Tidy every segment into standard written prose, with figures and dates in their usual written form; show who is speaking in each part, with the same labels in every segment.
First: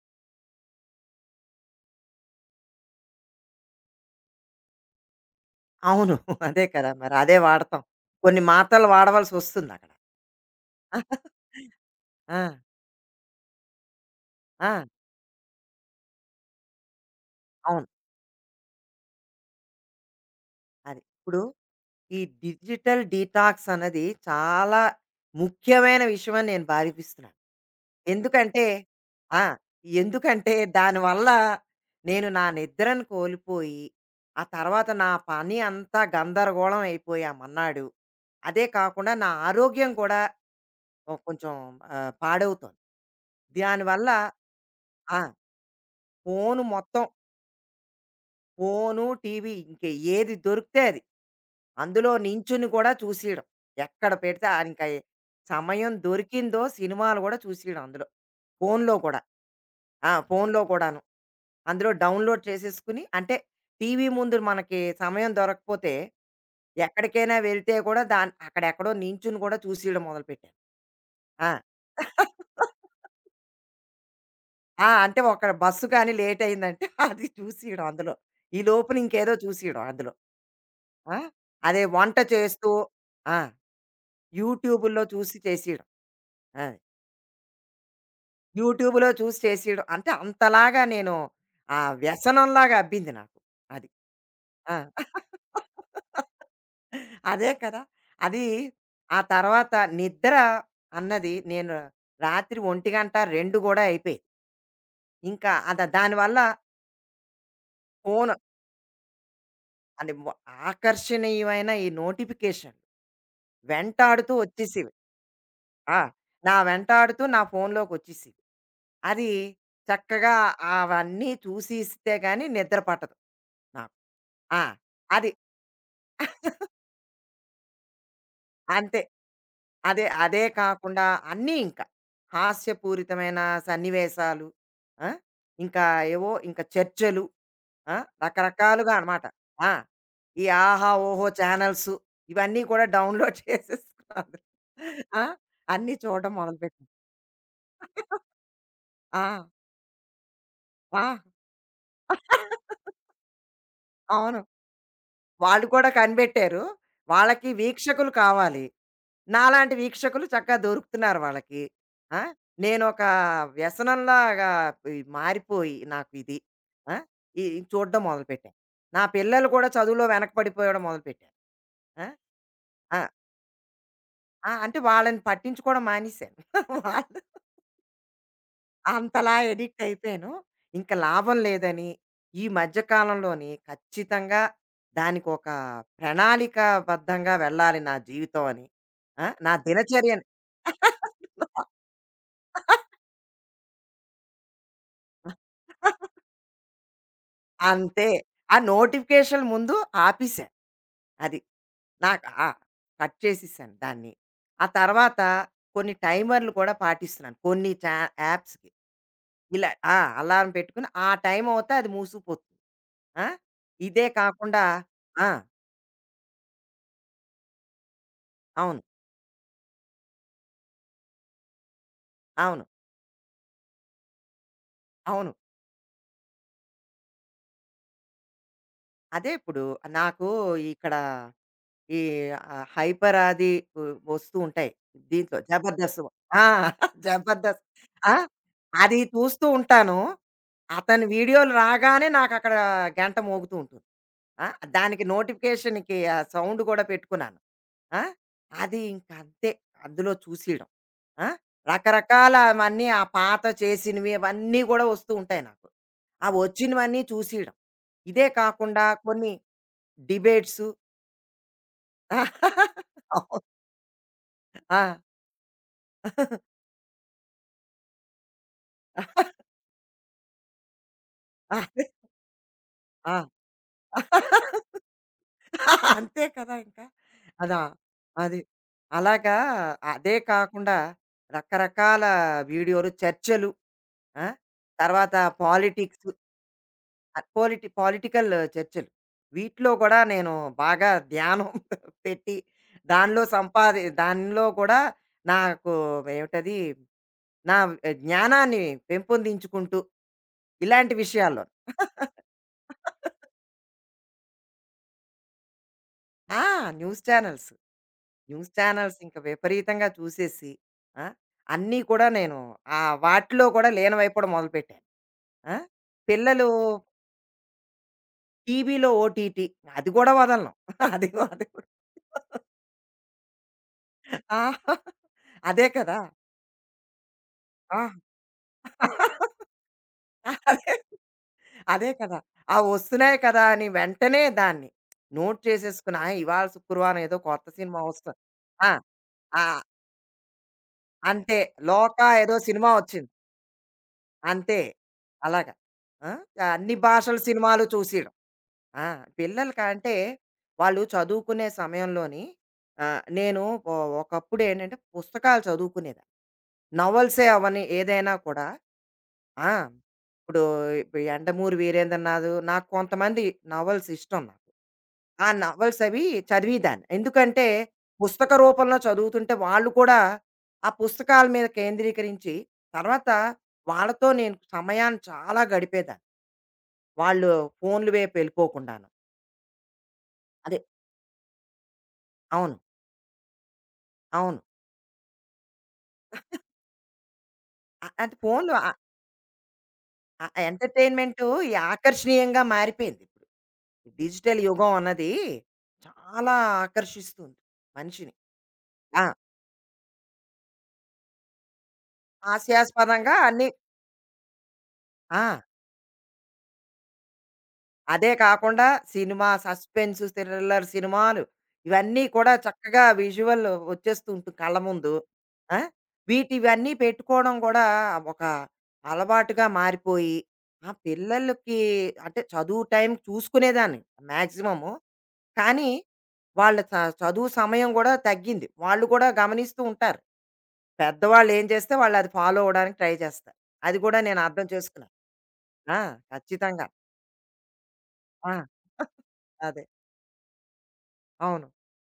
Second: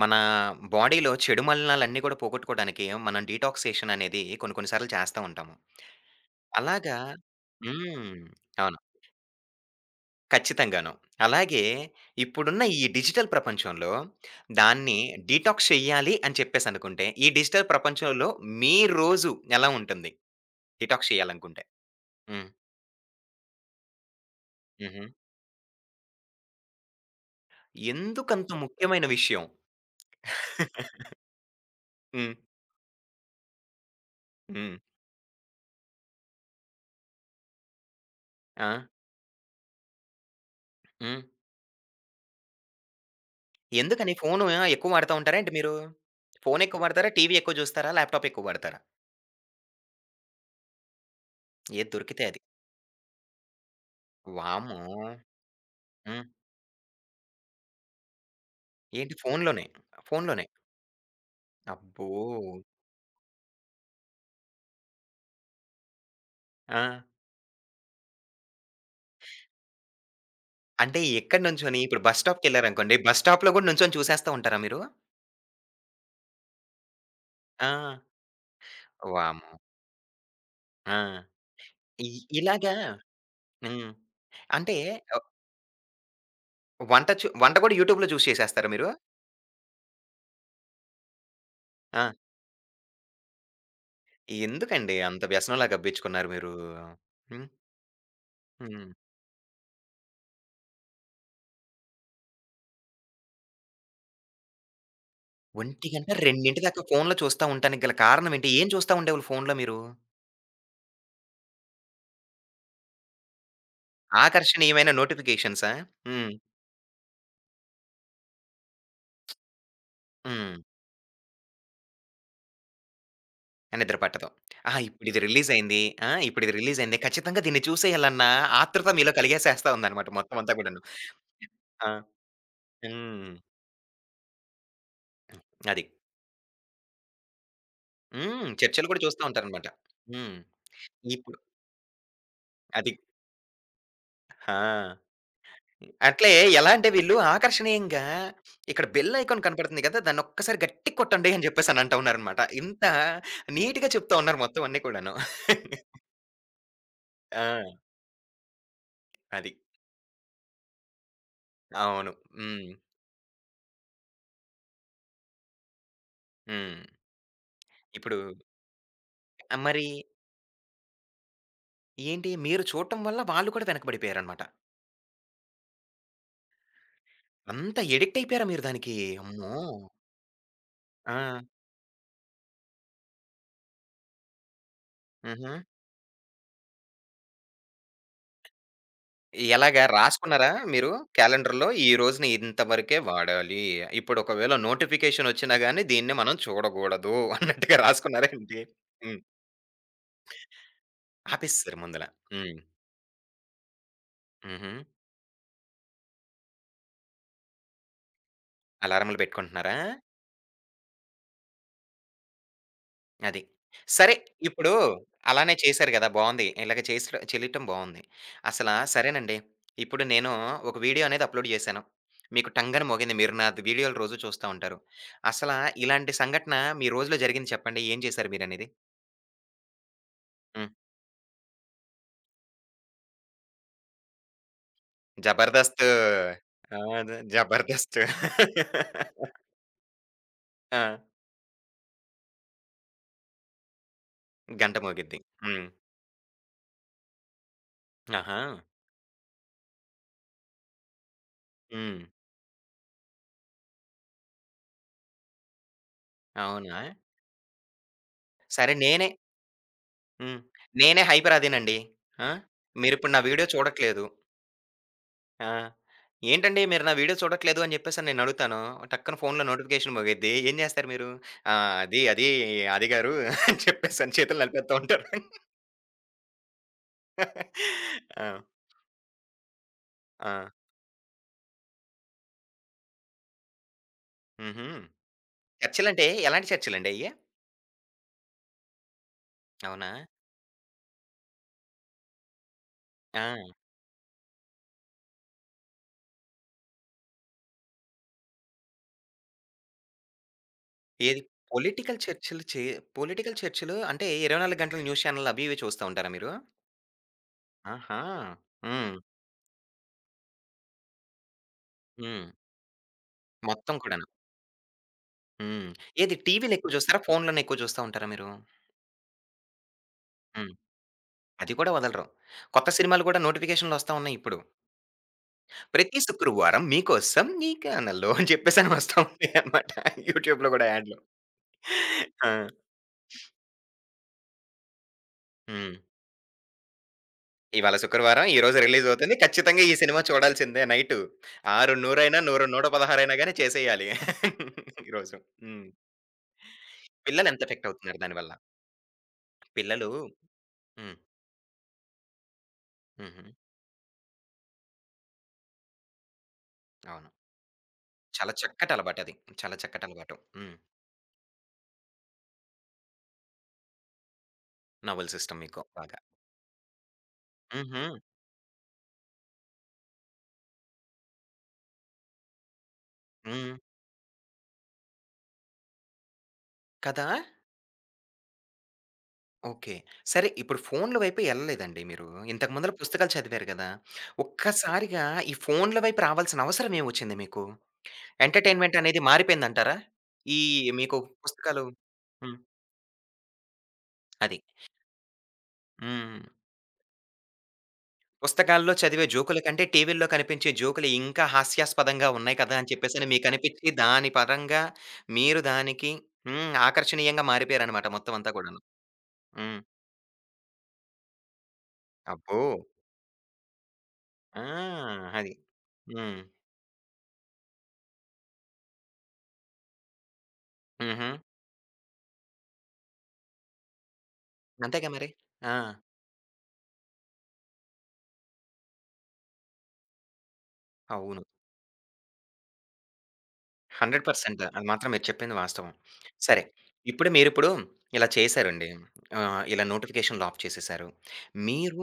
Speaker 1: మన బాడీలో చెడు మలినాలన్నీ కూడా పోగొట్టుకోవడానికి మనం డీటాక్సేషన్ అనేది కొన్ని కొన్ని సార్లు చేస్తా ఉంటాము.
Speaker 2: అవును. అదే కదా!
Speaker 1: అలాగా.
Speaker 2: మరి అదే వాడతాం.
Speaker 1: హ్మ్.
Speaker 2: కొన్ని
Speaker 1: అవును.
Speaker 2: మాత్రలు వాడవలసొస్తుందక్కడ.
Speaker 1: ఖచ్చితంగాను. అలాగే
Speaker 2: ఆ!
Speaker 1: ఇప్పుడున్న ఈ డిజిటల్ ప్రపంచంలో
Speaker 2: ఆ!
Speaker 1: దాన్ని డీటాక్స్ చేయాలి అని చెప్పేసనుకుంటే, ఈ డిజిటల్
Speaker 2: అవును.
Speaker 1: ప్రపంచంలో మీ రోజు ఎలా ఉంటుంది? డీటాక్స్
Speaker 2: ఇప్పుడు
Speaker 1: చేయాలనుకుంటే?
Speaker 2: ఈ
Speaker 1: హ్మ్.
Speaker 2: డిజిటల్ డీటాక్స్ అన్నది చాలా
Speaker 1: హుహు.
Speaker 2: ముఖ్యమైన విషయం అని నేను భావిస్తున్నాను.
Speaker 1: ఎందుకంత
Speaker 2: ఎందుకంటే
Speaker 1: ముఖ్యమైన
Speaker 2: ఆ!
Speaker 1: విషయం?
Speaker 2: ఎందుకంటే దానివల్ల నేను
Speaker 1: హ్మ్.
Speaker 2: నా నిద్రను కోల్పోయి, ఆ
Speaker 1: హ్మ్.
Speaker 2: తర్వాత నా పని అంతా గందరగోళం అయిపోయి ఆ మన్నాడు. అదే
Speaker 1: ఆ!
Speaker 2: కాకుండా నా ఆరోగ్యం కూడా ఓ
Speaker 1: హ్మ్.
Speaker 2: కొంచెం పాడవుతోంది. దానివల్ల
Speaker 1: ఎందుకని? ఫోను ఎక్కువ వాడతా
Speaker 2: ఆ!
Speaker 1: ఉంటారా ఏంటి మీరు?
Speaker 2: ఫోను
Speaker 1: ఫోను ఎక్కువ
Speaker 2: మొత్తం.
Speaker 1: వాడతారా? టీవీ ఎక్కువ జూస్తారా? ల్యాప్‌టాప్ ఎక్కువ వాడతారా?
Speaker 2: ఫోను, టీవీ ఇంక ఏది దొరికితే అది.
Speaker 1: ఏది
Speaker 2: అందులో
Speaker 1: దొరికితే అది.
Speaker 2: నించుని కూడా చూసేయడం. ఎక్కడ పెడితే ఆనిక
Speaker 1: వామ్మో!
Speaker 2: సమయం
Speaker 1: హ్మ్.
Speaker 2: దొరికిందో సినిమాలు గూడా చూసేయడం అందులో. ఫోనులో
Speaker 1: ఏంటి
Speaker 2: కూడా.
Speaker 1: ఫోనులోనే?
Speaker 2: ఆ!
Speaker 1: ఫోనులోనే.
Speaker 2: ఫోనులో కూడాను. అందులో
Speaker 1: అబ్బో!
Speaker 2: డౌన్‌లోడ్ చేసేసుకుని అంటే టీవీ ముందు మనకి సమయం దొరకకపోతే
Speaker 1: ఆ!
Speaker 2: ఎక్కడికైనా వెళ్తే కూడా అక్కడెక్కడో నించుని కూడా చూసేయడం మొదలుపెట్టాను.
Speaker 1: అంటే ఎక్కడ
Speaker 2: ఆ!
Speaker 1: నుంచొని? ఇప్పుడు బస్ స్టాప్‌కెళ్లారనుకోండి. బస్ స్టాప్‌లో గూడా నుంచొని చూసేస్తా ఉంటారా మీరు?
Speaker 2: ఆ! అంటే ఒక బస్సు కానీ లేట్ అయిందంటే అది
Speaker 1: ఆ!
Speaker 2: చూసియడం అందులో. ఈ లోపున ఇంకేదో
Speaker 1: వామ్మో!
Speaker 2: చూసియడం అందులో.
Speaker 1: ఆ!
Speaker 2: ఆ! అదే
Speaker 1: ఇ
Speaker 2: వంట చేస్తూ
Speaker 1: ఇలాగా
Speaker 2: ఆ!
Speaker 1: హ్మ్. అంటే
Speaker 2: యూట్యూబుల్లో
Speaker 1: ఆహ్,
Speaker 2: చూసి చేసియడం. ఆ!
Speaker 1: వంట గూడా యూట్యూబ్‌లో చూసి చేసేస్తారా మీరు?
Speaker 2: యూట్యూబులో చూసి చేసియడం. అంటే అంతలాగా నేను ఆ
Speaker 1: ఆ!
Speaker 2: వ్యసనంలాగా అబ్బింది నాకు. అది. ఆ!
Speaker 1: ఎందుకండి అంత వ్యసనంలాగా గబ్బిచ్చుకున్నారు మీరు? హ్మ్.
Speaker 2: అదే కదా! అది
Speaker 1: హ్మ్.
Speaker 2: ఆ తర్వాత నిద్ర అన్నది నేను రాత్రి 1, 2 గూడా అయిపోయేది. ఇంకా
Speaker 1: ఒంటిగంట,
Speaker 2: దానివల్ల
Speaker 1: 2 దాకా ఫోన్‌లో చూస్తా ఉంటానికి గల
Speaker 2: ఫోను
Speaker 1: కారణం ఏంటి? ఏం చూస్తా ఉండేవాళ్ళు ఫోన్‌లో మీరు?
Speaker 2: అంటే వ ఆకర్షణీయమైన ఈ నోటిఫికేషన్లు వెంటాడుతూ
Speaker 1: ఆకర్షణీయమైన
Speaker 2: వచ్చేసేవి.
Speaker 1: నోటిఫికేషన్సా?
Speaker 2: ఆ!
Speaker 1: హ్మ్.
Speaker 2: నా వెంటాడుతూ నా ఫోనులోకొచ్చేసేవి. అది చక్కగా
Speaker 1: హ్మ్.
Speaker 2: అవన్నీ చూసిస్తే గాని నిద్ర పట్టదు నాకు.
Speaker 1: నిద్ర పట్టదు.
Speaker 2: ఆ!
Speaker 1: ఆహా! ఇప్పుడిది
Speaker 2: అది.
Speaker 1: రిలీజ్ అయింది. ఆ! ఇప్పుడిది రిలీజ్ అయింది. ఖచ్చితంగా దీన్ని చూసేయాలన్న ఆతృత
Speaker 2: అంతే.
Speaker 1: మీలో కలిగేసేస్తా
Speaker 2: అదే,
Speaker 1: ఉందన్నమాట మొత్తం
Speaker 2: అదే
Speaker 1: అంతా కూడాను.
Speaker 2: కాకుండా అన్నీ ఇంకా.
Speaker 1: ఆ! హ్మ్.
Speaker 2: హాస్యపూరితమైన సన్నివేశాలు. ఆ! ఇంకా
Speaker 1: అది.
Speaker 2: ఏవో ఇంకా చర్చలు. ఆ!
Speaker 1: హ్మ్. చర్చలు
Speaker 2: రకరకాలుగా
Speaker 1: కూడా చూస్తా
Speaker 2: అనమాట.
Speaker 1: ఉంటారన్నమాట.
Speaker 2: ఆ!
Speaker 1: హ్మ్.
Speaker 2: ఈ ఆహా! ఓహో!
Speaker 1: ఇప్పుడు
Speaker 2: చానెల్స్ ఇవన్నీ కూడా
Speaker 1: అది.
Speaker 2: డౌన్‌లోడ్ చేసేసుకున్నాను.
Speaker 1: ఆ!
Speaker 2: ఆ! అన్నీ
Speaker 1: అట్లే
Speaker 2: చూడడం
Speaker 1: ఎలా
Speaker 2: మొదలుపెట్టాను.
Speaker 1: అంటే వీళ్ళు ఆకర్షణీయంగా ఇక్కడ బెల్
Speaker 2: ఆ!
Speaker 1: ఐకాన్ కనపడుతుంది కదా! దాన్ని ఒక్కసారి గట్టిగా
Speaker 2: ఆ!
Speaker 1: కొట్టండి అని చెప్పేసి అని అంటా ఉన్నారనమాట. ఇంత నీట్‌గా చెప్తా ఉన్నారు
Speaker 2: అవును.
Speaker 1: మొత్తం అన్నీ కూడాను.
Speaker 2: వాళ్ళు కూడా కనిపెట్టారు. వాళ్ళకి
Speaker 1: ఆ!
Speaker 2: వీక్షకులు కావాలి.
Speaker 1: అది.
Speaker 2: నాలాంటి వీక్షకులు చక్కగా దొరుకుతున్నారు వాళ్ళకి.
Speaker 1: అవును.
Speaker 2: ఆ!
Speaker 1: హ్మ్.
Speaker 2: నేనొక వ్యసనంలాగా ఈ మారిపోయి నాకు ఇది.
Speaker 1: హ్మ్.
Speaker 2: ఆ! ఈ ఈ చూడడం
Speaker 1: ఇప్పుడు
Speaker 2: మొదలుపెట్టాను. నా పిల్లలు
Speaker 1: ఆ,
Speaker 2: కూడా
Speaker 1: మరి
Speaker 2: చదువులో వెనకపడిపోవడం మొదలుపెట్టారు. ఆ!
Speaker 1: ఏంటి మీరు
Speaker 2: ఆ!
Speaker 1: చూడటం వల్ల వాళ్ళు కూడా వెనకబడిపోయారనమాట.
Speaker 2: ఆ! అంటే వాళ్ళని పట్టించుకోవడం మానేశాను. వాళ్ళు
Speaker 1: అంత అడిక్ట్ అయిపోయారా మీరు దానికి?
Speaker 2: అంతలా
Speaker 1: అమ్మో!
Speaker 2: ఎడిక్ట్ అయిపోయాను. ఇంక
Speaker 1: ఆ!
Speaker 2: లాభం లేదని ఈ మధ్య కాలంలోని ఖచ్చితంగా దానికొక
Speaker 1: హుహు.
Speaker 2: ప్రణాళికాబద్ధంగా వెళ్ళాలి నా జీవితం అని. ఆ! నా
Speaker 1: ఎలాగా
Speaker 2: దినచర్యని
Speaker 1: రాసుకున్నారా మీరు క్యాలెండర్‌లో ఈ రోజున ఇంత వరకే వాడాలి. ఇప్పుడు ఒకవేళ నోటిఫికేషన్ వచ్చినా గాని దీన్ని మనం చూడగూడదు అన్నట్టుగా
Speaker 2: అంతే.
Speaker 1: రాసుకున్నారా
Speaker 2: ఆ
Speaker 1: ఏంటి? హ్మ్.
Speaker 2: నోటిఫికేషన్ ముందు ఆపేశాను. అది.
Speaker 1: ఆపేసేసారు ముందల.
Speaker 2: నాకు ఆ!
Speaker 1: హ్మ్.
Speaker 2: కట్ చేసేసాను దాన్ని. ఆ
Speaker 1: హుహు.
Speaker 2: తర్వాత కొన్ని టైమర్‌లు కూడా పాటిస్తున్నాను. కొన్ని చా యాప్స్‌కి.
Speaker 1: అలారంలు
Speaker 2: ఇలా
Speaker 1: పెట్టుకుంటున్నారా?
Speaker 2: ఆ! అలారం పెట్టుకొని ఆ టైం అవుతే అది మూసుకుపోతుంది. ఆ!
Speaker 1: అది.
Speaker 2: ఇదే
Speaker 1: సరే,
Speaker 2: కాకుండా
Speaker 1: ఇప్పుడు
Speaker 2: ఆ!
Speaker 1: అలానే చేశారు గదా! బావుంది. ఇలాగ చెలియటం బావుంది. అసలా
Speaker 2: అవును.
Speaker 1: సరేనండి. ఇప్పుడు నేను ఒక వీడియో అనేది అప్‌లోడ్ చేశాను. మీకు
Speaker 2: అవును.
Speaker 1: టంగని మోగింది. మీరు నా వీడియోలు రోజు చూస్తా ఉంటారు.
Speaker 2: అవును.
Speaker 1: అసల ఇలాంటి సంఘటన మీ రోజులో జరిగింది చెప్పండి. ఏం చేశారు మీరనేది?
Speaker 2: అదే ఇప్పుడు నాకు
Speaker 1: హ్మ్.
Speaker 2: ఇక్కడ ఈ ఆ హైపర్ అది వ వస్తూ ఉంటాయి. దీంట్లో
Speaker 1: జబర్దస్త్.
Speaker 2: జబర్దస్త్. ఆ!
Speaker 1: ఆ! అదే
Speaker 2: జబర్దస్త్.
Speaker 1: జబర్దస్త్.
Speaker 2: ఆ! అది చూస్తూ ఉంటాను.
Speaker 1: ఆ!
Speaker 2: అతని వీడియోలు రాగానే నాకక్కడ గంట మోగుతూ ఉంటుంది. ఆ!
Speaker 1: గంట
Speaker 2: దానికి
Speaker 1: మోగిద్ది. హ్మ్.
Speaker 2: నోటిఫికేషన్‌కి ఆ సౌండ్ కూడా పెట్టుకున్నాను. ఆ!
Speaker 1: ఆహా!
Speaker 2: అది ఇంక అంతే అందులో చూసేయడం. ఆ!
Speaker 1: హ్మ్.
Speaker 2: రకరకాలవన్నీ ఆ పాత చేసినవి అవన్నీ కూడా వస్తూ ఉంటాయి నాకు. ఆ
Speaker 1: అవునా?
Speaker 2: వచ్చినవన్నీ చూసేయడం. ఇదే
Speaker 1: సరే,
Speaker 2: కాకుండా
Speaker 1: నేనే.
Speaker 2: కొన్ని
Speaker 1: హ్మ్.
Speaker 2: డిబేట్సు
Speaker 1: నేనే హైపరాదీనండి. ఆ! మీరిప్పుడు నా
Speaker 2: అవును.
Speaker 1: వీడియో చూడట్లేదు.
Speaker 2: ఆ!
Speaker 1: ఆ! ఏంటండి మీరు నా వీడియో చూడట్లేదు అని జెప్పేసని నేనడుగుతాను. టక్కన ఫోన్‌లో నోటిఫికేషన్ మోగిద్ది. ఏం జేస్తారు మీరు? ఆ!
Speaker 2: అదే.
Speaker 1: అది, అది గారు
Speaker 2: ఆ!
Speaker 1: అని చెప్పేసని చేతులు నలిపేత్తా ఉంటారు.
Speaker 2: అంతే కదా! ఇంకా. అదా అది.
Speaker 1: ఆ!
Speaker 2: అలాగా అదే
Speaker 1: ఆ!
Speaker 2: కాకుండా రకరకాల వీడియోలు, చర్చలు ఆ!
Speaker 1: హుహు.
Speaker 2: తర్వాత
Speaker 1: చర్చలంటే
Speaker 2: పాలిటిక్స్
Speaker 1: ఎలాంటి చర్చలండి అయ్యి?
Speaker 2: ఆహ్, పొలిటి పొలిటికల్ చర్చలు. వీటిలో
Speaker 1: అవునా?
Speaker 2: కూడా నేను బాగా ధ్యానం పెట్టి
Speaker 1: ఆ!
Speaker 2: దానిలో కూడా నాకు ఏమిటది నా జ్ఞానాన్ని పెంపొందించుకుంటూ ఇలాంటి
Speaker 1: ఏది?
Speaker 2: విషయాల్లో.
Speaker 1: పొలిటికల్ చర్చలు చే పొలిటికల్ చర్చలు అంటే 24 గంటలు న్యూస్ ఛానెల్‌లు అవి ఇవి చూస్తా ఉంటారా మీరు?
Speaker 2: ఆ! News channels.
Speaker 1: ఆహా!
Speaker 2: న్యూస్
Speaker 1: హ్మ్.
Speaker 2: చానెల్స్ ఇంక విపరీతంగా చూసేసి, ఆ! అన్నీ కూడా
Speaker 1: హ్మ్.
Speaker 2: నేను వాటిలో కూడా
Speaker 1: మొత్తం కూడాను.
Speaker 2: లీనమైపోవడం మొదలుపెట్టాను. ఆ!
Speaker 1: హ్మ్. ఏది
Speaker 2: పిల్లలు
Speaker 1: టీవీలో ఎక్కువ చూస్తారా? ఫోన్‌లోనే ఎక్కువ చూస్తా ఉంటారా మీరు?
Speaker 2: టీవీలో ఓటీటీ అది కూడా వదలను.
Speaker 1: హ్మ్.
Speaker 2: అది
Speaker 1: అది
Speaker 2: కూడా
Speaker 1: కూడా వదలరు. కొత్త సినిమాలు కూడా నోటిఫికేషన్‌లు వస్తా ఉన్నాయి ఇప్పుడు.
Speaker 2: ఆ! అదే కదా!
Speaker 1: ప్రతి శుక్రవారం మీకోసం ఈ
Speaker 2: ఆ!
Speaker 1: ఛానెల్‌లో అని చెప్పేసని వస్తా ఉంటాయన్నమాట. యూట్యూబ్‌లో కూడా
Speaker 2: అదే.
Speaker 1: యాడ్‌లు.
Speaker 2: అదే కదా!
Speaker 1: ఆ!
Speaker 2: ఆ వస్తున్నాయి కదా! అని వెంటనే దాన్ని నోట్
Speaker 1: హ్మ్.
Speaker 2: చేసేసుకుని, ఆ! ఇవాళ శుక్రవారం ఏదో కొత్త
Speaker 1: ఇవాళ
Speaker 2: సినిమా వస్తుంది.
Speaker 1: శుక్రవారం. ఈరోజు
Speaker 2: ఆ!
Speaker 1: రిలీజ్ అవుతుంది.
Speaker 2: ఆ!
Speaker 1: ఖచ్చితంగా ఈ సినిమా చూడాల్సిందే నైటు.
Speaker 2: అంతే
Speaker 1: 6:100
Speaker 2: 'లోకా'
Speaker 1: అయినా,
Speaker 2: ఏదో
Speaker 1: 100,
Speaker 2: సినిమా
Speaker 1: 116
Speaker 2: వచ్చింది.
Speaker 1: అయినా గాని చేసేయాలి
Speaker 2: అంతే.
Speaker 1: ఈరోజు.
Speaker 2: అలాగా.
Speaker 1: హ్మ్.
Speaker 2: ఆ! అన్ని భాషల
Speaker 1: పిల్లలు ఎంత
Speaker 2: సినిమాలు
Speaker 1: ఎఫెక్ట్ అవుతున్నారు
Speaker 2: చూసేయడం.
Speaker 1: దానివల్ల.
Speaker 2: ఆ!
Speaker 1: పిల్లలు.
Speaker 2: పిల్లలకంటే వాళ్ళు
Speaker 1: హ్మ్.
Speaker 2: చదువుకునే సమయంలోని
Speaker 1: హుహు.
Speaker 2: నేను ఒకప్పుడేంటంటే పుస్తకాలు చదువుకునేదాన్ని.
Speaker 1: అవును.
Speaker 2: నవల్సే అవని ఏదైనా
Speaker 1: చాలా
Speaker 2: కూడా
Speaker 1: చక్కటి అలవాటది.
Speaker 2: ఆ!
Speaker 1: చాలా చక్కటి అలవాటు.
Speaker 2: ఇప్పుడు
Speaker 1: హ్మ్.
Speaker 2: ఇప్పుడు 'యండమూరి వీరేంద్రనాథ్' నాకు కొంతమంది నవల్స్ ఇష్టం నాకు.
Speaker 1: నోవెల్స్
Speaker 2: ఆ
Speaker 1: ఇష్టం మీకు
Speaker 2: నవల్స్
Speaker 1: బాగా.
Speaker 2: అవి చదివేదాన్ని. ఎందుకంటే
Speaker 1: హుహు.
Speaker 2: పుస్తక రూపంలో చదువుతుంటే వాళ్ళు కూడా ఆ పుస్తకాల మీద కేంద్రీకరించి తర్వాత
Speaker 1: హ్మ్.
Speaker 2: వాళ్ళతో నేను సమయాన్ని చాలా గడిపేదాన్ని.
Speaker 1: కదా!
Speaker 2: వాళ్ళు ఫోన్‌లు వైపు వెళ్ళిపోకుండాను.
Speaker 1: ఓకే. సరే,
Speaker 2: అదే
Speaker 1: ఇప్పుడు ఫోన్‌ల వైపు ఎళ్ళలేదండి మీరు. ఇంతకు
Speaker 2: అవును.
Speaker 1: ముందల పుస్తకాలు చదివారు గదా!
Speaker 2: అవును.
Speaker 1: ఒక్కసారిగా ఈ ఫోన్‌ల వైపు రావాల్సిన అవసరం ఏమొచ్చింది మీకు?
Speaker 2: అంటే ఫోన్‌లు ఆహ్,
Speaker 1: ఎంటర్‌టైన్‌మెంట్ అనేది మారిపోయిందంటారా?
Speaker 2: ఆహ్,
Speaker 1: ఈ మీకు
Speaker 2: ఎంటర్‌టైన్‌మెంటు ఈ
Speaker 1: పుస్తకాలు. హ్మ్.
Speaker 2: ఆకర్షణీయంగా మారిపోయింది ఇప్పుడు.
Speaker 1: అది.
Speaker 2: డిజిటల్ యుగం అన్నది
Speaker 1: హ్మ్.
Speaker 2: చాలా ఆకర్షిస్తుంది మనిషిని.
Speaker 1: పుస్తకాల్లో
Speaker 2: ఆ!
Speaker 1: చదివే జోకుల కంటే టీవీల్లో కనిపించే జోకులు ఇంకా హాస్యాస్పదంగా ఉన్నాయి కదా! అని చెప్పేసని
Speaker 2: హాస్యాస్పదంగా అన్నీ
Speaker 1: మీకనిపిచ్చి దాని పరంగా
Speaker 2: ఆ!
Speaker 1: మీరు దానికి హ్మ్. ఆకర్షణీయంగా మారిపోయారనమాట
Speaker 2: అదే
Speaker 1: మొత్తం అంతా కూడాను.
Speaker 2: కాకుండా సినిమా
Speaker 1: హ్మ్.
Speaker 2: సస్పెన్స్, థ్రిల్లర్ సినిమాలు ఇవన్నీ కూడా
Speaker 1: అబ్బో!
Speaker 2: చక్కగా విజువల్ వచ్చేస్తూ ఉంటుంది
Speaker 1: ఆ!
Speaker 2: కళ్ళ ముందు.
Speaker 1: అది.
Speaker 2: ఆ!
Speaker 1: హ్మ్.
Speaker 2: వీటి ఇవన్నీ పెట్టుకోవడం కూడా ఒక అలవాటుగా మారిపోయి, ఆ
Speaker 1: హుహు.
Speaker 2: పిల్లలకి అంటే చదువు టైం చూసుకునేదాన్ని మాక్సిమము.
Speaker 1: అంతేగా మరి. ఆ!
Speaker 2: కానీ వాళ్ళ చ చదువు సమయం కూడా తగ్గింది. వాళ్ళు కూడా గమనిస్తూ ఉంటారు.
Speaker 1: అవును.
Speaker 2: పెద్దవాళ్ళు ఏం చేస్తే వాళ్ళు అది ఫాలో అవ్వడానికి ట్రై చేస్తారు. అది కూడా నేను అర్థం
Speaker 1: 100% అది మాత్రం
Speaker 2: చేసుకున్నాను.
Speaker 1: మీరు చెప్పింది వాస్తవం.
Speaker 2: ఆ!
Speaker 1: సరే.
Speaker 2: ఖచ్చితంగా.
Speaker 1: ఇప్పుడు మీరిప్పుడు ఇలా
Speaker 2: ఆ!
Speaker 1: చేశారండి.
Speaker 2: అదే.
Speaker 1: ఇలా నోటిఫికేషన్‌లు ఆఫ్ చేసేశారు.
Speaker 2: అవును.
Speaker 1: మీరు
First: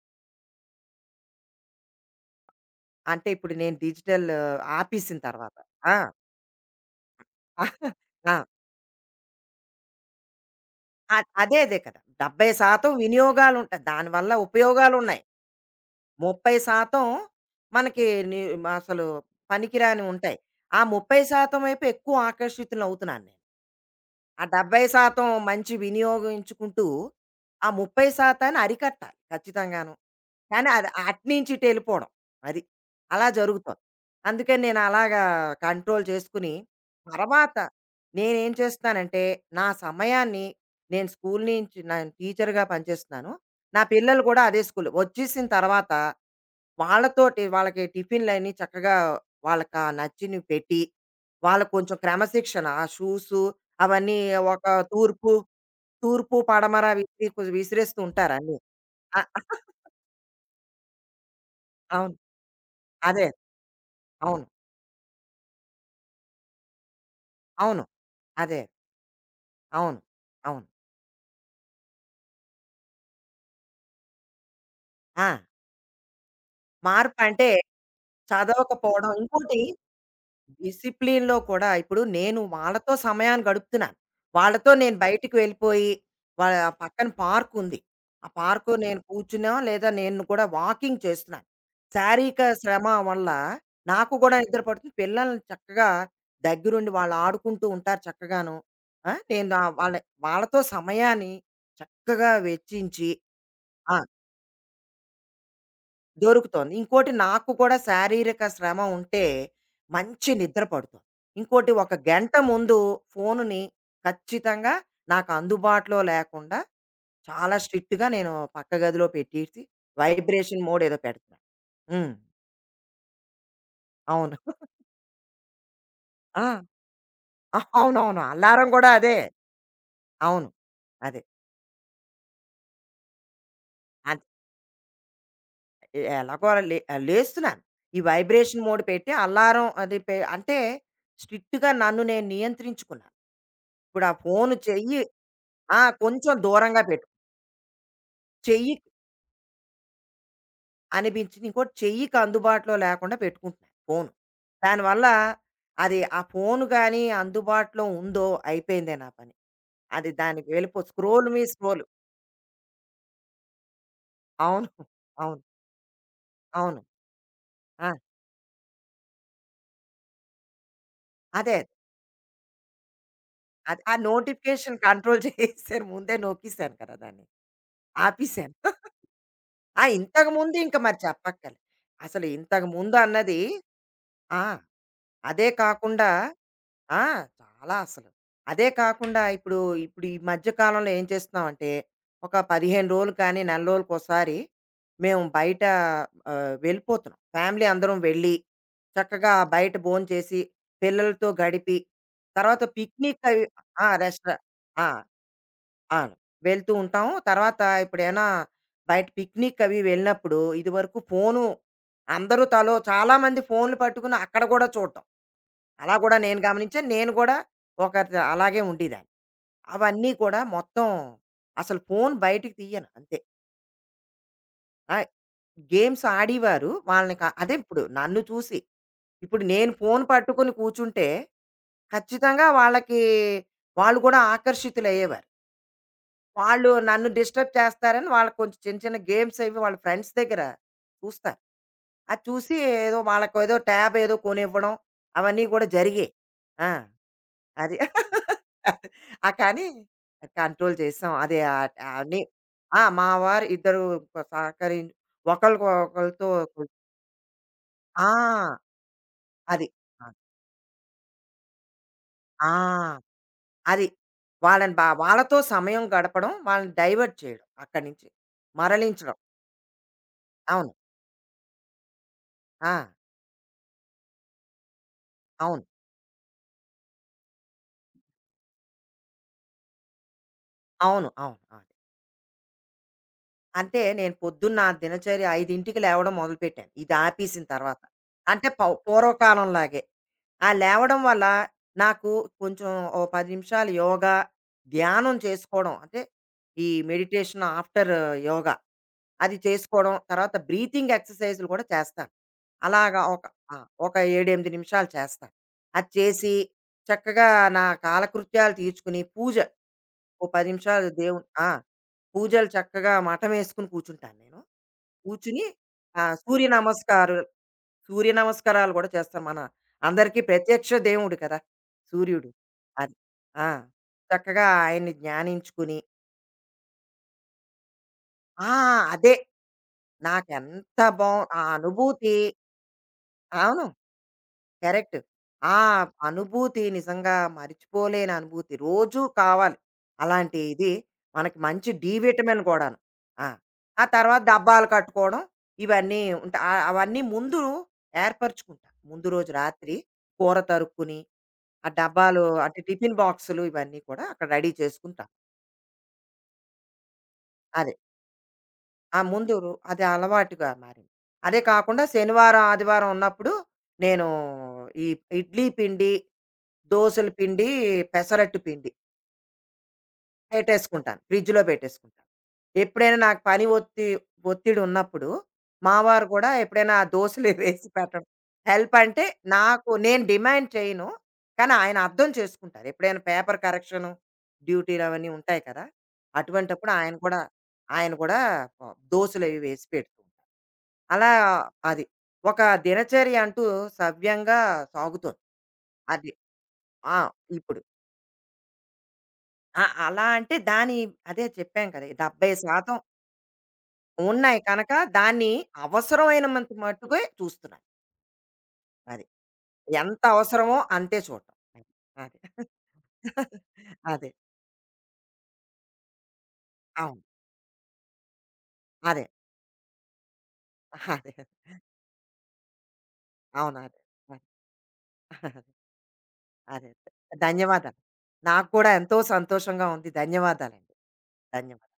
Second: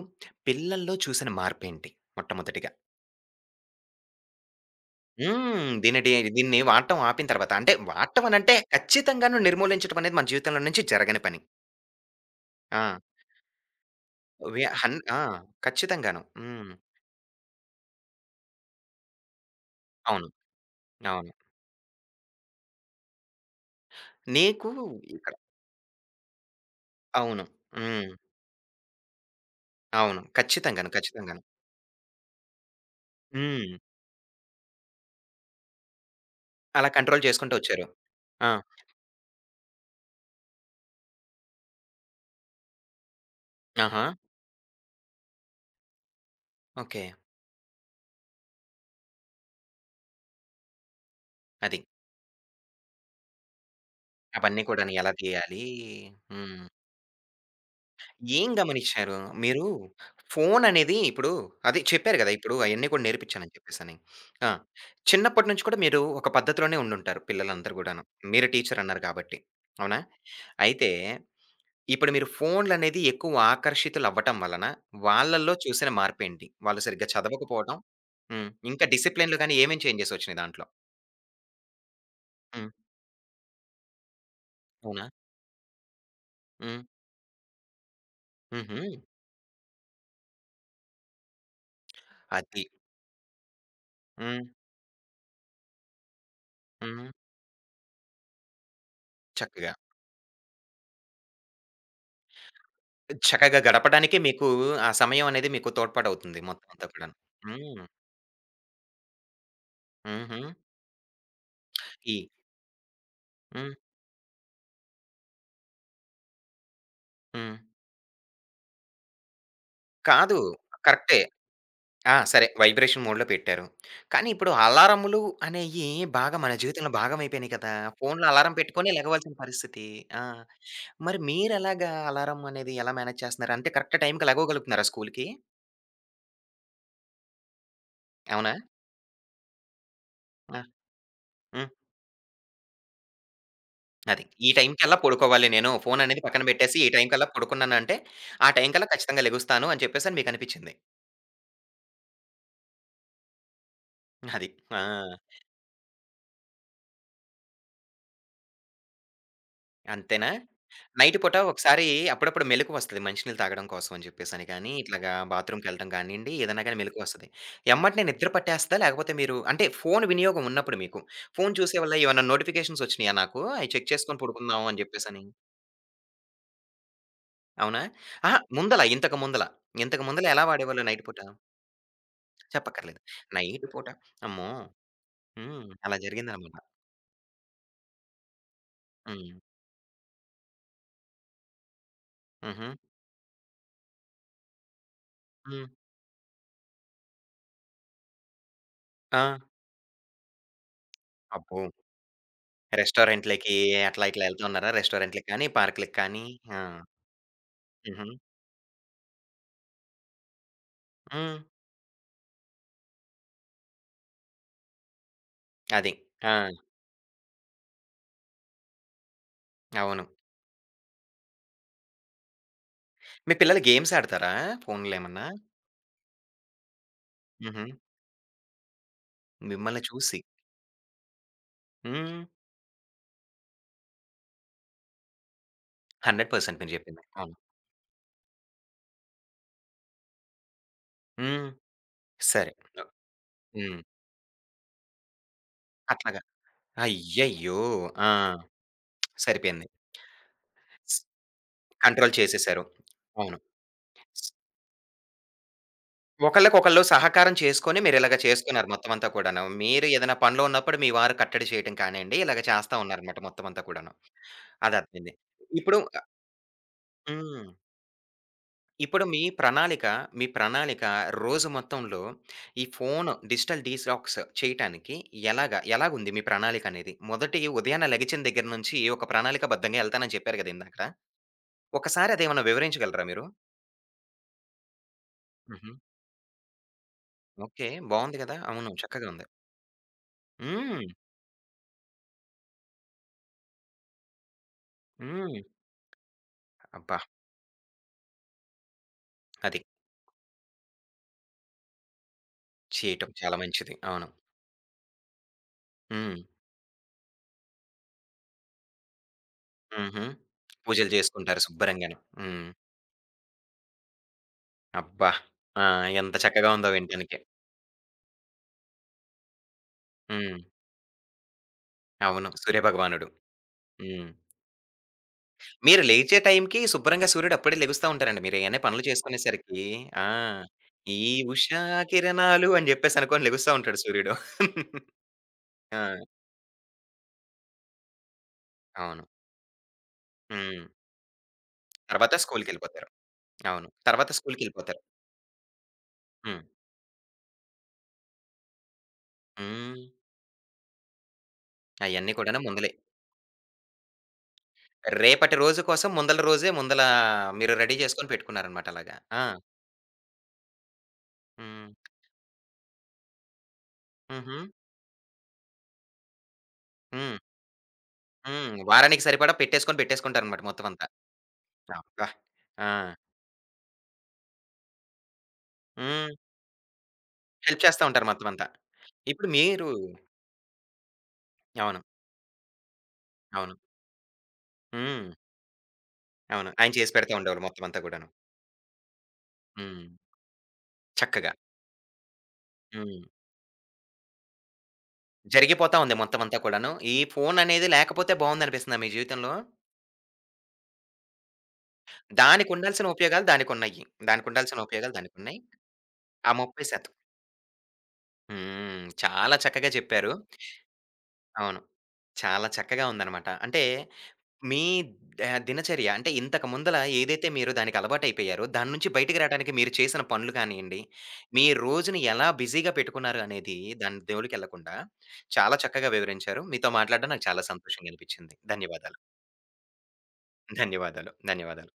Speaker 1: పిల్లల్లో చూసిన మార్పేంటి మొట్టమొదటిగా?
Speaker 2: అంటే ఇప్పుడు నేను డిజిటల్ ఆపేసిన తర్వాత.
Speaker 1: హ్మ్.
Speaker 2: ఆ!
Speaker 1: దీన్ని వాడటం ఆపిన తర్వాత అంటే వాడటం
Speaker 2: ఆ!
Speaker 1: అనంటే ఖచ్చితంగాను నిర్మూలించడం అనేది మన జీవితంలో నుంచి జరగని
Speaker 2: అద్
Speaker 1: పని.
Speaker 2: అదే అదే కదా! 70%
Speaker 1: ఆ!
Speaker 2: వినియోగాలుంటాయి. దానివల్ల
Speaker 1: వ్య హన్ ఆ!
Speaker 2: ఉపయోగాలున్నాయి.
Speaker 1: ఖచ్చితంగాను. హ్మ్.
Speaker 2: 30% మనకి ని అసలు
Speaker 1: అవును.
Speaker 2: పనికిరానివుంటాయి. ఆ
Speaker 1: అవును.
Speaker 2: 30% వైపు ఎక్కువ ఆకర్షితులవుతున్నాను నేను. ఆ
Speaker 1: నీకు
Speaker 2: 70%
Speaker 1: ఇక్కడ
Speaker 2: మంచి వినియోగించుకుంటూ,
Speaker 1: అవును.
Speaker 2: ఆ
Speaker 1: హ్మ్.
Speaker 2: 30% అరికట్టాలి ఖచ్చితంగాను.
Speaker 1: అవును.
Speaker 2: కానీ అది
Speaker 1: ఖచ్చితంగాను. ఖచ్చితంగాను.
Speaker 2: అట్నుంచి ఇటు వెళ్ళిపోవడం. అది. అలా
Speaker 1: హ్మ్.
Speaker 2: జరుగుతోంది. అందుకని నేను అలాగా కంట్రోల్ చేసుకుని,
Speaker 1: అలా కంట్రోల్ చేసుకుంటూ
Speaker 2: తర్వాత
Speaker 1: వచ్చారు. ఆ!
Speaker 2: నేనేం చేస్తున్నానంటే, నా సమయాన్ని నేను స్కూల్ నుంచి నేను టీచర్‌గా పనిచేస్తున్నాను. నా
Speaker 1: ఆహా!
Speaker 2: పిల్లలు కూడా అదే స్కూల్. వచ్చేసిన తర్వాత
Speaker 1: ఓకే.
Speaker 2: వాళ్ళతోటి వాళ్ళకి టిఫిన్‌లన్నీ చక్కగా వాళ్ళకా నచ్చినివి పెట్టి, వాళ్ళకి
Speaker 1: అది.
Speaker 2: కొంచెం క్రమశిక్షణ ఆ షూసు అవన్నీ
Speaker 1: అవన్నీ
Speaker 2: ఒక
Speaker 1: కూడాను ఎలా
Speaker 2: తూర్పు,
Speaker 1: తీయాలి?
Speaker 2: తూర్పు,
Speaker 1: హ్మ్.
Speaker 2: పడమర విసిరి విసిరేస్తూ ఉంటారు
Speaker 1: ఏం
Speaker 2: అన్నీ.
Speaker 1: గమనిచ్చారు?
Speaker 2: ఆ!
Speaker 1: మీరు ఫోననేది ఇప్పుడు అదే
Speaker 2: అవును.
Speaker 1: చెప్పారు గదా! ఇప్పుడు అయన్నీ కూడా
Speaker 2: అదే.
Speaker 1: నేర్పించానని చెప్పేసని.
Speaker 2: అవును.
Speaker 1: ఆ! చిన్నప్పటి నుంచి కూడా మీరు ఒక పద్ధతిలోనే ఉండుంటారు పిల్లలందరూ
Speaker 2: అవును.
Speaker 1: గూడాను. మీరు
Speaker 2: అదే.
Speaker 1: టీచరన్నారు కాబట్టి. అవునా?
Speaker 2: అవును. అవును.
Speaker 1: అయితే ఇప్పుడు మీరు ఫోన్‌లనేది ఎక్కువ ఆకర్షితులవ్వటం వలన
Speaker 2: ఆ!
Speaker 1: వాళ్ళల్లో చూసిన మార్పేంటి? వాళ్ళు సరిగ్గా
Speaker 2: మార్పంటే
Speaker 1: చదవకపోవడం. హ్మ్. ఇంకా
Speaker 2: చదవకపోవడం.
Speaker 1: డిసిప్లిన్‌లు గాని
Speaker 2: ఇంకోటి
Speaker 1: ఏమేం చేంజెసొచ్చినియి దాంట్లో?
Speaker 2: డిసిప్లిన్‌లో కూడా ఇప్పుడు నేను
Speaker 1: హ్మ్.
Speaker 2: వాళ్ళతో సమయాన్ని గడుపుతున్నాను. వాళ్ళతో నేను
Speaker 1: అవునా?
Speaker 2: బయటికి వెళ్ళిపోయి వాళ్ళ
Speaker 1: హ్మ్.
Speaker 2: పక్కన పార్క్ ఉంది. ఆ పార్క్‌లో
Speaker 1: హుహు.
Speaker 2: నేను కూర్చున్నా లేదా నేను కూడా వాకింగ్ చేస్తున్నాను. శారీరక
Speaker 1: అది.
Speaker 2: శ్రమ వల్ల నాకు కూడా
Speaker 1: హ్మ్.
Speaker 2: నిద్ర పడుతుంది. పిల్లల్ని చక్కగా దగ్గరుండి
Speaker 1: హ్మ్.
Speaker 2: వాళ్ళు ఆడుకుంటూ ఉంటారు చక్కగాను. ఆ! నేను
Speaker 1: చక్కగా.
Speaker 2: వాళ్ళ వాళ్ళతో సమయాన్ని చక్కగా వెచ్చించి
Speaker 1: చక్కగా
Speaker 2: ఆ!
Speaker 1: గడపడానికే మీకు ఆ సమయం అనేది మీకు తోడ్పాటవుతుంది మొత్తం
Speaker 2: దొరుకుతోంది.
Speaker 1: అంతా
Speaker 2: ఇంకోటి
Speaker 1: కూడాను.
Speaker 2: నాకు కూడా
Speaker 1: హ్మ్.
Speaker 2: శారీరక శ్రమ ఉంటే మంచి
Speaker 1: హుహు.
Speaker 2: నిద్ర పడుతుంది. ఇంకోటి ఒక
Speaker 1: ఈ
Speaker 2: గంట ముందు ఫోనుని
Speaker 1: హ్మ్.
Speaker 2: ఖచ్చితంగా నాకు అందుబాటులో లేకుండా
Speaker 1: హ్మ్.
Speaker 2: చాలా స్ట్రిక్ట్‌గా నేను పక్క గదిలో పెట్టేసి
Speaker 1: కాదు.
Speaker 2: వైబ్రేషన్ మోడ్ ఏదో
Speaker 1: కరెక్టే.
Speaker 2: పెడతా. హ్మ్.
Speaker 1: ఆ! సరే, వైబ్రేషన్ మోడ్‌లో పెట్టారు. కానీ
Speaker 2: అవును.
Speaker 1: ఇప్పుడు అలారములు అనేయి బాగా మన
Speaker 2: ఆ!
Speaker 1: జీవితంలో భాగమైపోయినాయి కదా!
Speaker 2: అవునవును.
Speaker 1: ఫోన్‌లో అలారం
Speaker 2: అల్లారం కూడా
Speaker 1: పెట్టుకొని
Speaker 2: అదే.
Speaker 1: లెగవాల్సిన పరిస్థితి. ఆ!
Speaker 2: అవును.
Speaker 1: మరి
Speaker 2: అదే.
Speaker 1: మీరెలాగా అలారం అనేది ఎలా మేనేజ్ చేస్తున్నారు? అంటే కరెక్ట్
Speaker 2: అంత్
Speaker 1: టైమ్‌కి లెగవగలుగుతున్నారా స్కూల్‌కి?
Speaker 2: ఎలాగో అలా లేస్తున్నాను. ఈ
Speaker 1: అవునా?
Speaker 2: వైబ్రేషన్ మోడ్ పెట్టి అల్లారం అది పె అంటే
Speaker 1: ఆ! హ్మ్.
Speaker 2: స్ట్రిక్ట్‌గా నన్ను నేను నియంత్రించుకున్నాను. ఇప్పుడు ఆ
Speaker 1: అది. ఈ
Speaker 2: ఫోను
Speaker 1: టైంకల్లా
Speaker 2: చెయ్యి
Speaker 1: పడుకోవాలి నేను.
Speaker 2: ఆ!
Speaker 1: ఫోననేది
Speaker 2: కొంచెం
Speaker 1: పక్కన పెట్టేసి,
Speaker 2: దూరంగా
Speaker 1: ఈ
Speaker 2: పెట్టు.
Speaker 1: టైంకల్లా పడుకున్నానంటే, ఆ
Speaker 2: చెయ్యి
Speaker 1: టైంకల్లా ఖచ్చితంగా లెగుస్తాను అని చెప్పేసని మీకనిపిచ్చింది.
Speaker 2: అనిపించింది. ఇంకోటి చెయ్యికి అందుబాటులో లేకుండా పెట్టుకుంటున్నాను ఫోను.
Speaker 1: అది. ఆ!
Speaker 2: దానివల్ల ఆ ఫోను గాని అందుబాటులో ఉందో అయిపోయిందే నా పని. అది
Speaker 1: అంతేనా?
Speaker 2: దానికి
Speaker 1: నైట్
Speaker 2: స్క్రోల్
Speaker 1: పూట
Speaker 2: మీద స్క్రోల్.
Speaker 1: ఒకసారి అప్పుడప్పుడు మెలుకువొస్తది మంచినీళ్ళు తాగడం కోసం అని చెప్పేసని
Speaker 2: అవును.
Speaker 1: గానీ, ఇట్లాగా
Speaker 2: అవును.
Speaker 1: బాత్రూమ్‌కెళ్ళడం గానియండి, ఏదన్నా గానీ
Speaker 2: అవును.
Speaker 1: మెలుకువొస్తది.
Speaker 2: ఆ!
Speaker 1: ఎమ్మటనే నిద్ర పట్టేస్తదా? లేకపోతే మీరు అంటే ఫోను వినియోగం ఉన్నప్పుడు మీకు, ఫోను
Speaker 2: అదే.
Speaker 1: చూసే వల్ల ఏమన్నా నోటిఫికేషన్స్ ఒచ్చినియా నాకు? అయి
Speaker 2: అది
Speaker 1: చెక్
Speaker 2: ఆ
Speaker 1: చేసుకొని పడుకుందాం
Speaker 2: నోటిఫికేషన్
Speaker 1: అని
Speaker 2: కంట్రోల్
Speaker 1: జెప్పేసని.
Speaker 2: చేసేసాను. ముందే నొక్కేసాను కదా దాన్ని.
Speaker 1: అవునా? అహా!
Speaker 2: ఆపేసాను.
Speaker 1: ముందల ఇంతకు ముందల.
Speaker 2: ఆ!
Speaker 1: ఇంతకు ముందల ఎలా
Speaker 2: ఇంతకుముందు ఇంక
Speaker 1: వాడేవాళ్ళు
Speaker 2: మరి
Speaker 1: నైట్ పూట?
Speaker 2: చెప్పక్కర్లేదు. అసలు ఇంతకుముందు
Speaker 1: చెప్పక్కర్లేదు.
Speaker 2: అన్నది
Speaker 1: నైట్ పూట
Speaker 2: ఆ!
Speaker 1: అమ్మో!
Speaker 2: అదే
Speaker 1: హ్మ్. అలా
Speaker 2: కాకుండా
Speaker 1: జరిగిందనమాట.
Speaker 2: ఆ! చాలా అసలు. అదే కాకుండా
Speaker 1: హ్మ్.
Speaker 2: ఇప్పుడు, ఇప్పుడు ఈ మధ్య కాలంలో ఏం చేస్తున్నామంటే, ఒక
Speaker 1: హుహు.
Speaker 2: 15 రోజులు కానీ, నెల రోజులకోసారి మేము బయట
Speaker 1: హ్మ్.
Speaker 2: వెళ్ళిపోతున్నాం. ఫ్యామిలీ అందరం వెళ్ళి,
Speaker 1: ఆ!
Speaker 2: చక్కగా బయట భోంచేసి, చేసి పిల్లలతో
Speaker 1: అబ్బో!
Speaker 2: గడిపి, తర్వాత పిక్నిక్ అవి
Speaker 1: రెస్టారెంట్‌లకి
Speaker 2: ఆ!
Speaker 1: అట్లా ఇట్లా
Speaker 2: రెస్టా
Speaker 1: ఎళ్తూ ఉన్నారా?
Speaker 2: ఆ!
Speaker 1: రెస్టారెంట్‌లకి కానీ, పార్కులకి
Speaker 2: అవును.
Speaker 1: కానీ. ఆ!
Speaker 2: వెళ్తూ ఉంటాం. తర్వాత
Speaker 1: హుహు.
Speaker 2: ఇప్పుడేనా బయట పిక్నిక్ అవి వెళ్ళినప్పుడు, ఇదివరకు
Speaker 1: హ్మ్.
Speaker 2: ఫోను అందరూ తలో చాలా మంది ఫోన్లు పట్టుకుని అక్కడ కూడా చూడటం.
Speaker 1: అది.
Speaker 2: అలా కూడా
Speaker 1: ఆ!
Speaker 2: నేను గమనించాను. నేను కూడా ఒక త అలాగే ఉండేదాన్ని.
Speaker 1: అవును.
Speaker 2: అవన్నీ కూడా మొత్తం అసలు ఫోను బయటికి తీయను అంతే.
Speaker 1: మీ పిల్లలు గేమ్స్ ఆడతారా? ఫోన్‌లో
Speaker 2: ఆహ్,
Speaker 1: ఏమన్నా?
Speaker 2: గేమ్స్ ఆడేవారు. వాళ్ళని క అదే
Speaker 1: హుహు.
Speaker 2: ఇప్పుడు నన్ను చూసి, ఇప్పుడు నేను
Speaker 1: మిమ్మల్ని
Speaker 2: ఫోను
Speaker 1: చూసి.
Speaker 2: పట్టుకుని కూర్చుంటే
Speaker 1: హ్మ్.
Speaker 2: ఖచ్చితంగా వాళ్ళకి వాళ్ళు కూడా ఆకర్షితులయ్యేవారు.
Speaker 1: 100%
Speaker 2: వాళ్ళు
Speaker 1: మీరు చెప్పింది.
Speaker 2: నన్ను
Speaker 1: అవును.
Speaker 2: డిస్టర్బ్ చేస్తారని వాళ్ళకి కొంచెం చిన్న చిన్న గేమ్స్ అవి వాళ్ళ ఫ్రెండ్స్ దగ్గర చూస్తారు.
Speaker 1: హ్మ్.
Speaker 2: అది
Speaker 1: సరే.
Speaker 2: చూసి ఏదో వాళ్ళకేదో
Speaker 1: హ్మ్.
Speaker 2: ట్యాబ్ ఏదో కొనివ్వడం అవన్నీ కూడా జరిగాయి.
Speaker 1: అట్లాగా.
Speaker 2: ఆ!
Speaker 1: అయ్యయ్యో!
Speaker 2: అది.
Speaker 1: ఆ!
Speaker 2: ఆ! కానీ
Speaker 1: సరిపోయింది.
Speaker 2: కంట్రోల్
Speaker 1: స్
Speaker 2: చేసాం. అదే
Speaker 1: కంట్రోల్
Speaker 2: అన్నీ
Speaker 1: చేసేసారు.
Speaker 2: ఆ! మా
Speaker 1: అవును.
Speaker 2: వారు ఇద్దరు ప సహకరి ఒకళ్ళకి ఒకళ్ళతో
Speaker 1: ఒకళ్ళకొకళ్ళు సహకారం చేసుకొని
Speaker 2: ఆ!
Speaker 1: మీరిలాగా చేస్తున్నారు ఖచ్చితంగా. మొత్తం అంతా కూడాను.
Speaker 2: అది.
Speaker 1: మీరు ఏదైనా పనిలో ఉన్నప్పుడు మీ వారు కట్టడి చేయటం కానియండి, ఇలాగ చేస్తా
Speaker 2: ఆ!
Speaker 1: ఉన్నారనమాట మొత్తం అంతా
Speaker 2: అది.
Speaker 1: కూడాను.
Speaker 2: వాళ్ళని బా
Speaker 1: అదర్థమైంది.
Speaker 2: వాళ్ళతో
Speaker 1: ఇప్పుడు
Speaker 2: సమయం గడపడం, వాళ్ళని డైవర్ట్
Speaker 1: హ్మ్.
Speaker 2: చేయడం అక్కడి నుంచి.
Speaker 1: ఇప్పుడు
Speaker 2: మరలించడం.
Speaker 1: మీ ప్రణాళిక, మీ
Speaker 2: అవును.
Speaker 1: ప్రణాళిక రోజు మొత్తంలో ఈ
Speaker 2: ఆ!
Speaker 1: ఫోను డిజిటల్ డీటాక్స్ చేయటానికి ఎలాగా,
Speaker 2: అవును.
Speaker 1: ఎలాగుంది మీ ప్రణాళికనేది? మొదటి ఉదయాన లెగిచిన దగ్గర నుంచి ఒక ప్రణాళికాబద్ధంగా ఎళ్తానని చెప్పారు గదా! ఇందాకడ.
Speaker 2: అవును. అవును. అవును.
Speaker 1: ఒకసారి అదేమన్నా వివరించగలరా మీరు?
Speaker 2: అంటే నేను పొద్దున్న నా దినచర్య
Speaker 1: హుహు.
Speaker 2: 5కి లేవడం మొదలుపెట్టాను. ఇది ఆపేసిన
Speaker 1: ఓకే.
Speaker 2: తర్వాత.
Speaker 1: బావుంది గదా!
Speaker 2: అంటే
Speaker 1: అవును. చక్కగా ఉంది.
Speaker 2: పూర్వకాలంలాగే. ఆ
Speaker 1: హ్మ్.
Speaker 2: లేవడం వల్ల నాకు కొంచెం ఓ 10 నిమిషాలు యోగా, ధ్యానం
Speaker 1: హ్మ్.
Speaker 2: చేసుకోవడం అంటే ఈ
Speaker 1: అబ్బా!
Speaker 2: Meditation after yoga. అది
Speaker 1: అది.
Speaker 2: చేసుకోవడం, తర్వాత బ్రీతింగ్ ఎక్సర్‌సైజ్‌లు కూడా చేస్తాను. అలాగా
Speaker 1: చేయటం
Speaker 2: ఒక
Speaker 1: చాలా
Speaker 2: ఆ!
Speaker 1: మంచిది.
Speaker 2: ఒక
Speaker 1: అవును.
Speaker 2: 7, 8 నిమిషాలు చేస్తాను. అది
Speaker 1: హ్మ్.
Speaker 2: చేసి చక్కగా నా కాలకృత్యాలు తీర్చుకుని పూజ
Speaker 1: హుహు.
Speaker 2: ఓ 10 నిమిషాలు
Speaker 1: పూజలు
Speaker 2: దేవుని
Speaker 1: చేసుకుంటారు
Speaker 2: ఆ!
Speaker 1: శుభ్రంగాను. హ్మ్.
Speaker 2: పూజలు చక్కగా మఠమేసుకుని కూర్చుంటాను నేను.
Speaker 1: అబ్బా!
Speaker 2: కూర్చుని
Speaker 1: ఆ!
Speaker 2: ఆ!
Speaker 1: ఎంత
Speaker 2: సూర్య
Speaker 1: చక్కగా ఉందో వినటానికి.
Speaker 2: నమస్కారాలు సూర్య నమస్కారాలు గూడా చేస్తాం. మన అందరికీ
Speaker 1: హ్మ్.
Speaker 2: ప్రత్యక్ష దేవుడు కదా!
Speaker 1: అవును.
Speaker 2: సూర్యుడు. అది.
Speaker 1: సూర్యభగవానుడు.
Speaker 2: ఆ!
Speaker 1: హ్మ్.
Speaker 2: చక్కగా ఆయన్ని ధ్యానించుకుని
Speaker 1: మీరు లేచే టైంకి శుభ్రంగా సూర్యుడు అప్పుడే లెగుస్తా ఉంటారండి. మీరు
Speaker 2: ఆ!
Speaker 1: ఏయన్నా పనులు
Speaker 2: అదే.
Speaker 1: చేసుకునేసరికి ఆ!
Speaker 2: నాకెంత
Speaker 1: ఈ
Speaker 2: బావు ఆ
Speaker 1: ఉషా
Speaker 2: అనుభూతి
Speaker 1: కిరణాలు అని జెప్పేసి అనుకోని లెగుస్తా
Speaker 2: అవును.
Speaker 1: ఉంటాడు సూర్యుడు.
Speaker 2: కరెక్ట్. ఆ
Speaker 1: ఆ!
Speaker 2: అనుభూతి నిజంగా మరిచిపోలేని అనుభూతి. రోజూ
Speaker 1: అవును.
Speaker 2: కావాలి. అలాంటి
Speaker 1: హ్మ్.
Speaker 2: ఇది మనకి మంచి డి
Speaker 1: తర్వాత
Speaker 2: విటమిన్ గూడాను.
Speaker 1: స్కూలుకెళ్ళిపోతారు.
Speaker 2: ఆ!
Speaker 1: అవును.
Speaker 2: ఆ
Speaker 1: తర్వాత
Speaker 2: తర్వాత డబ్బాలు
Speaker 1: స్కూలుకెళ్ళిపోతారు.
Speaker 2: కట్టుకోవడం
Speaker 1: హ్మ్.
Speaker 2: అవన్నీ ముందు ఏర్పరుచుకుంటా. ముందు రోజు రాత్రి
Speaker 1: హ్మ్.
Speaker 2: కూర తరుక్కుని ఆ
Speaker 1: అయన్నీ
Speaker 2: డబ్బాలు
Speaker 1: కూడాను
Speaker 2: అంటే
Speaker 1: ముందలే.
Speaker 2: టిఫిన్ బాక్సులు ఇవన్నీ కూడా అక్కడ రెడీ చేసుకుంటాం.
Speaker 1: రేపటి రోజు కోసం ముందల రోజే మీరు
Speaker 2: అదే.
Speaker 1: రెడీ చేసుకొని పెట్టుకున్నారనమాట అలాగా.
Speaker 2: ఆ!
Speaker 1: ఆ!
Speaker 2: ముందు రో అది అలవాటుగా మారింది. అదే
Speaker 1: హ్మ్.
Speaker 2: కాకుండా శనివారం, ఆదివారం ఉన్నప్పుడు నేను
Speaker 1: హుహు.
Speaker 2: ఈ ఇడ్లీ పిండి, దోసల
Speaker 1: హ్మ్.
Speaker 2: పిండి, పెసరట్టు
Speaker 1: హ్మ్.
Speaker 2: పిండి
Speaker 1: వారానికి సరిపడా పెట్టేసుకుంటారనమాట మొత్తం అంతా.
Speaker 2: పెట్టేసుకుంటాను. ఫ్రిడ్జ్‌లో పెట్టేసుకుంటాను.
Speaker 1: అబ్బా! ఆ!
Speaker 2: ఎప్పుడైనా నాకు పని ఒత్తిడి ఉన్నప్పుడు, మా వారు
Speaker 1: హ్మ్.
Speaker 2: కూడా ఎప్పుడైనా ఆ దోసలు
Speaker 1: హెల్ప్
Speaker 2: వేసి
Speaker 1: చేస్తా
Speaker 2: పెట్టడం
Speaker 1: ఉంటారు మొత్తం అంతా.
Speaker 2: హెల్ప్ అంటే
Speaker 1: ఇప్పుడు మీరు
Speaker 2: నాకు నేను డిమాండ్ చేయను. కానీ ఆయన
Speaker 1: అవును.
Speaker 2: అర్థం చేసుకుంటారు. ఎప్పుడైనా పేపర్
Speaker 1: అవును.
Speaker 2: కరెక్షను, డ్యూటీలు
Speaker 1: హ్మ్.
Speaker 2: అవన్నీ ఉంటాయి కదా!
Speaker 1: అవును.
Speaker 2: అటువంటప్పుడు
Speaker 1: ఆయన
Speaker 2: ఆయన
Speaker 1: చేసి పెడతా
Speaker 2: కూడా
Speaker 1: ఉండేవాళ్ళు మొత్తం అంతా
Speaker 2: ఆయన
Speaker 1: కూడాను.
Speaker 2: కూడా దోసలవి వేసి
Speaker 1: హ్మ్.
Speaker 2: పెడుతూ ఉంటారు. అలా
Speaker 1: చక్కగా.
Speaker 2: అది. ఒక
Speaker 1: హ్మ్.
Speaker 2: దినచర్య అంటూ సవ్యంగా సాగుతోంది.
Speaker 1: జరిగిపోతా ఉంది
Speaker 2: అది.
Speaker 1: మొత్తం అంతా కూడాను.
Speaker 2: ఆ!
Speaker 1: ఈ
Speaker 2: ఇప్పుడు
Speaker 1: ఫోననేది లేకపోతే బావుందనిపిస్తుందా మీ జీవితంలో?
Speaker 2: ఆ! అలా అంటే దాని అదే చెప్పాం కదా!
Speaker 1: దానికి
Speaker 2: 70%
Speaker 1: ఉండాల్సిన ఉపయోగాలు దానికున్నాయి. దానికి
Speaker 2: ఉన్నాయి
Speaker 1: ఉండాల్సిన
Speaker 2: కనక
Speaker 1: ఉపయోగాలు
Speaker 2: దాన్ని
Speaker 1: దానికున్నాయి. ఆ
Speaker 2: అవసరమైనంత
Speaker 1: 30%
Speaker 2: మట్టుకే చూస్తున్నాను.
Speaker 1: హ్మ్.
Speaker 2: అది.
Speaker 1: చాలా చక్కగా
Speaker 2: ఎంత
Speaker 1: చెప్పారు.
Speaker 2: అవసరమో అంతే చూడటం.
Speaker 1: అవును.
Speaker 2: అది. అదే.
Speaker 1: చాలా చక్కగా ఉందనమాట. అంటే
Speaker 2: అదే
Speaker 1: మీ దినచర్య అంటే ఇంతకు ముందల
Speaker 2: అవును.
Speaker 1: ఏదైతే మీరు దానికి అలవాటైపోయారో, దాని నుంచి
Speaker 2: అదే.
Speaker 1: బయటికి రాడానికి మీరు చేసిన పనులు కానియండి,
Speaker 2: అదే.
Speaker 1: మీ రోజుని ఎలా బిజీగా పెట్టుకున్నారు అనేది
Speaker 2: అవును. అదే.
Speaker 1: దాని
Speaker 2: అదే.
Speaker 1: జోలికెళ్ళకుండా చాలా చక్కగా వివరించారు.
Speaker 2: అదే.
Speaker 1: మీతో మాట్లాడడం నాకు చాలా
Speaker 2: ధన్యవాదాలు.
Speaker 1: సంతోషంగా అనిపించింది.
Speaker 2: నాకు కూడా ఎంతో
Speaker 1: ధన్యవాదాలు.
Speaker 2: సంతోషంగా ఉంది. ధన్యవాదాలండి.
Speaker 1: ధన్యవాదాలు.
Speaker 2: ధన్యవాదాలు.
Speaker 1: ధన్యవాదాలు.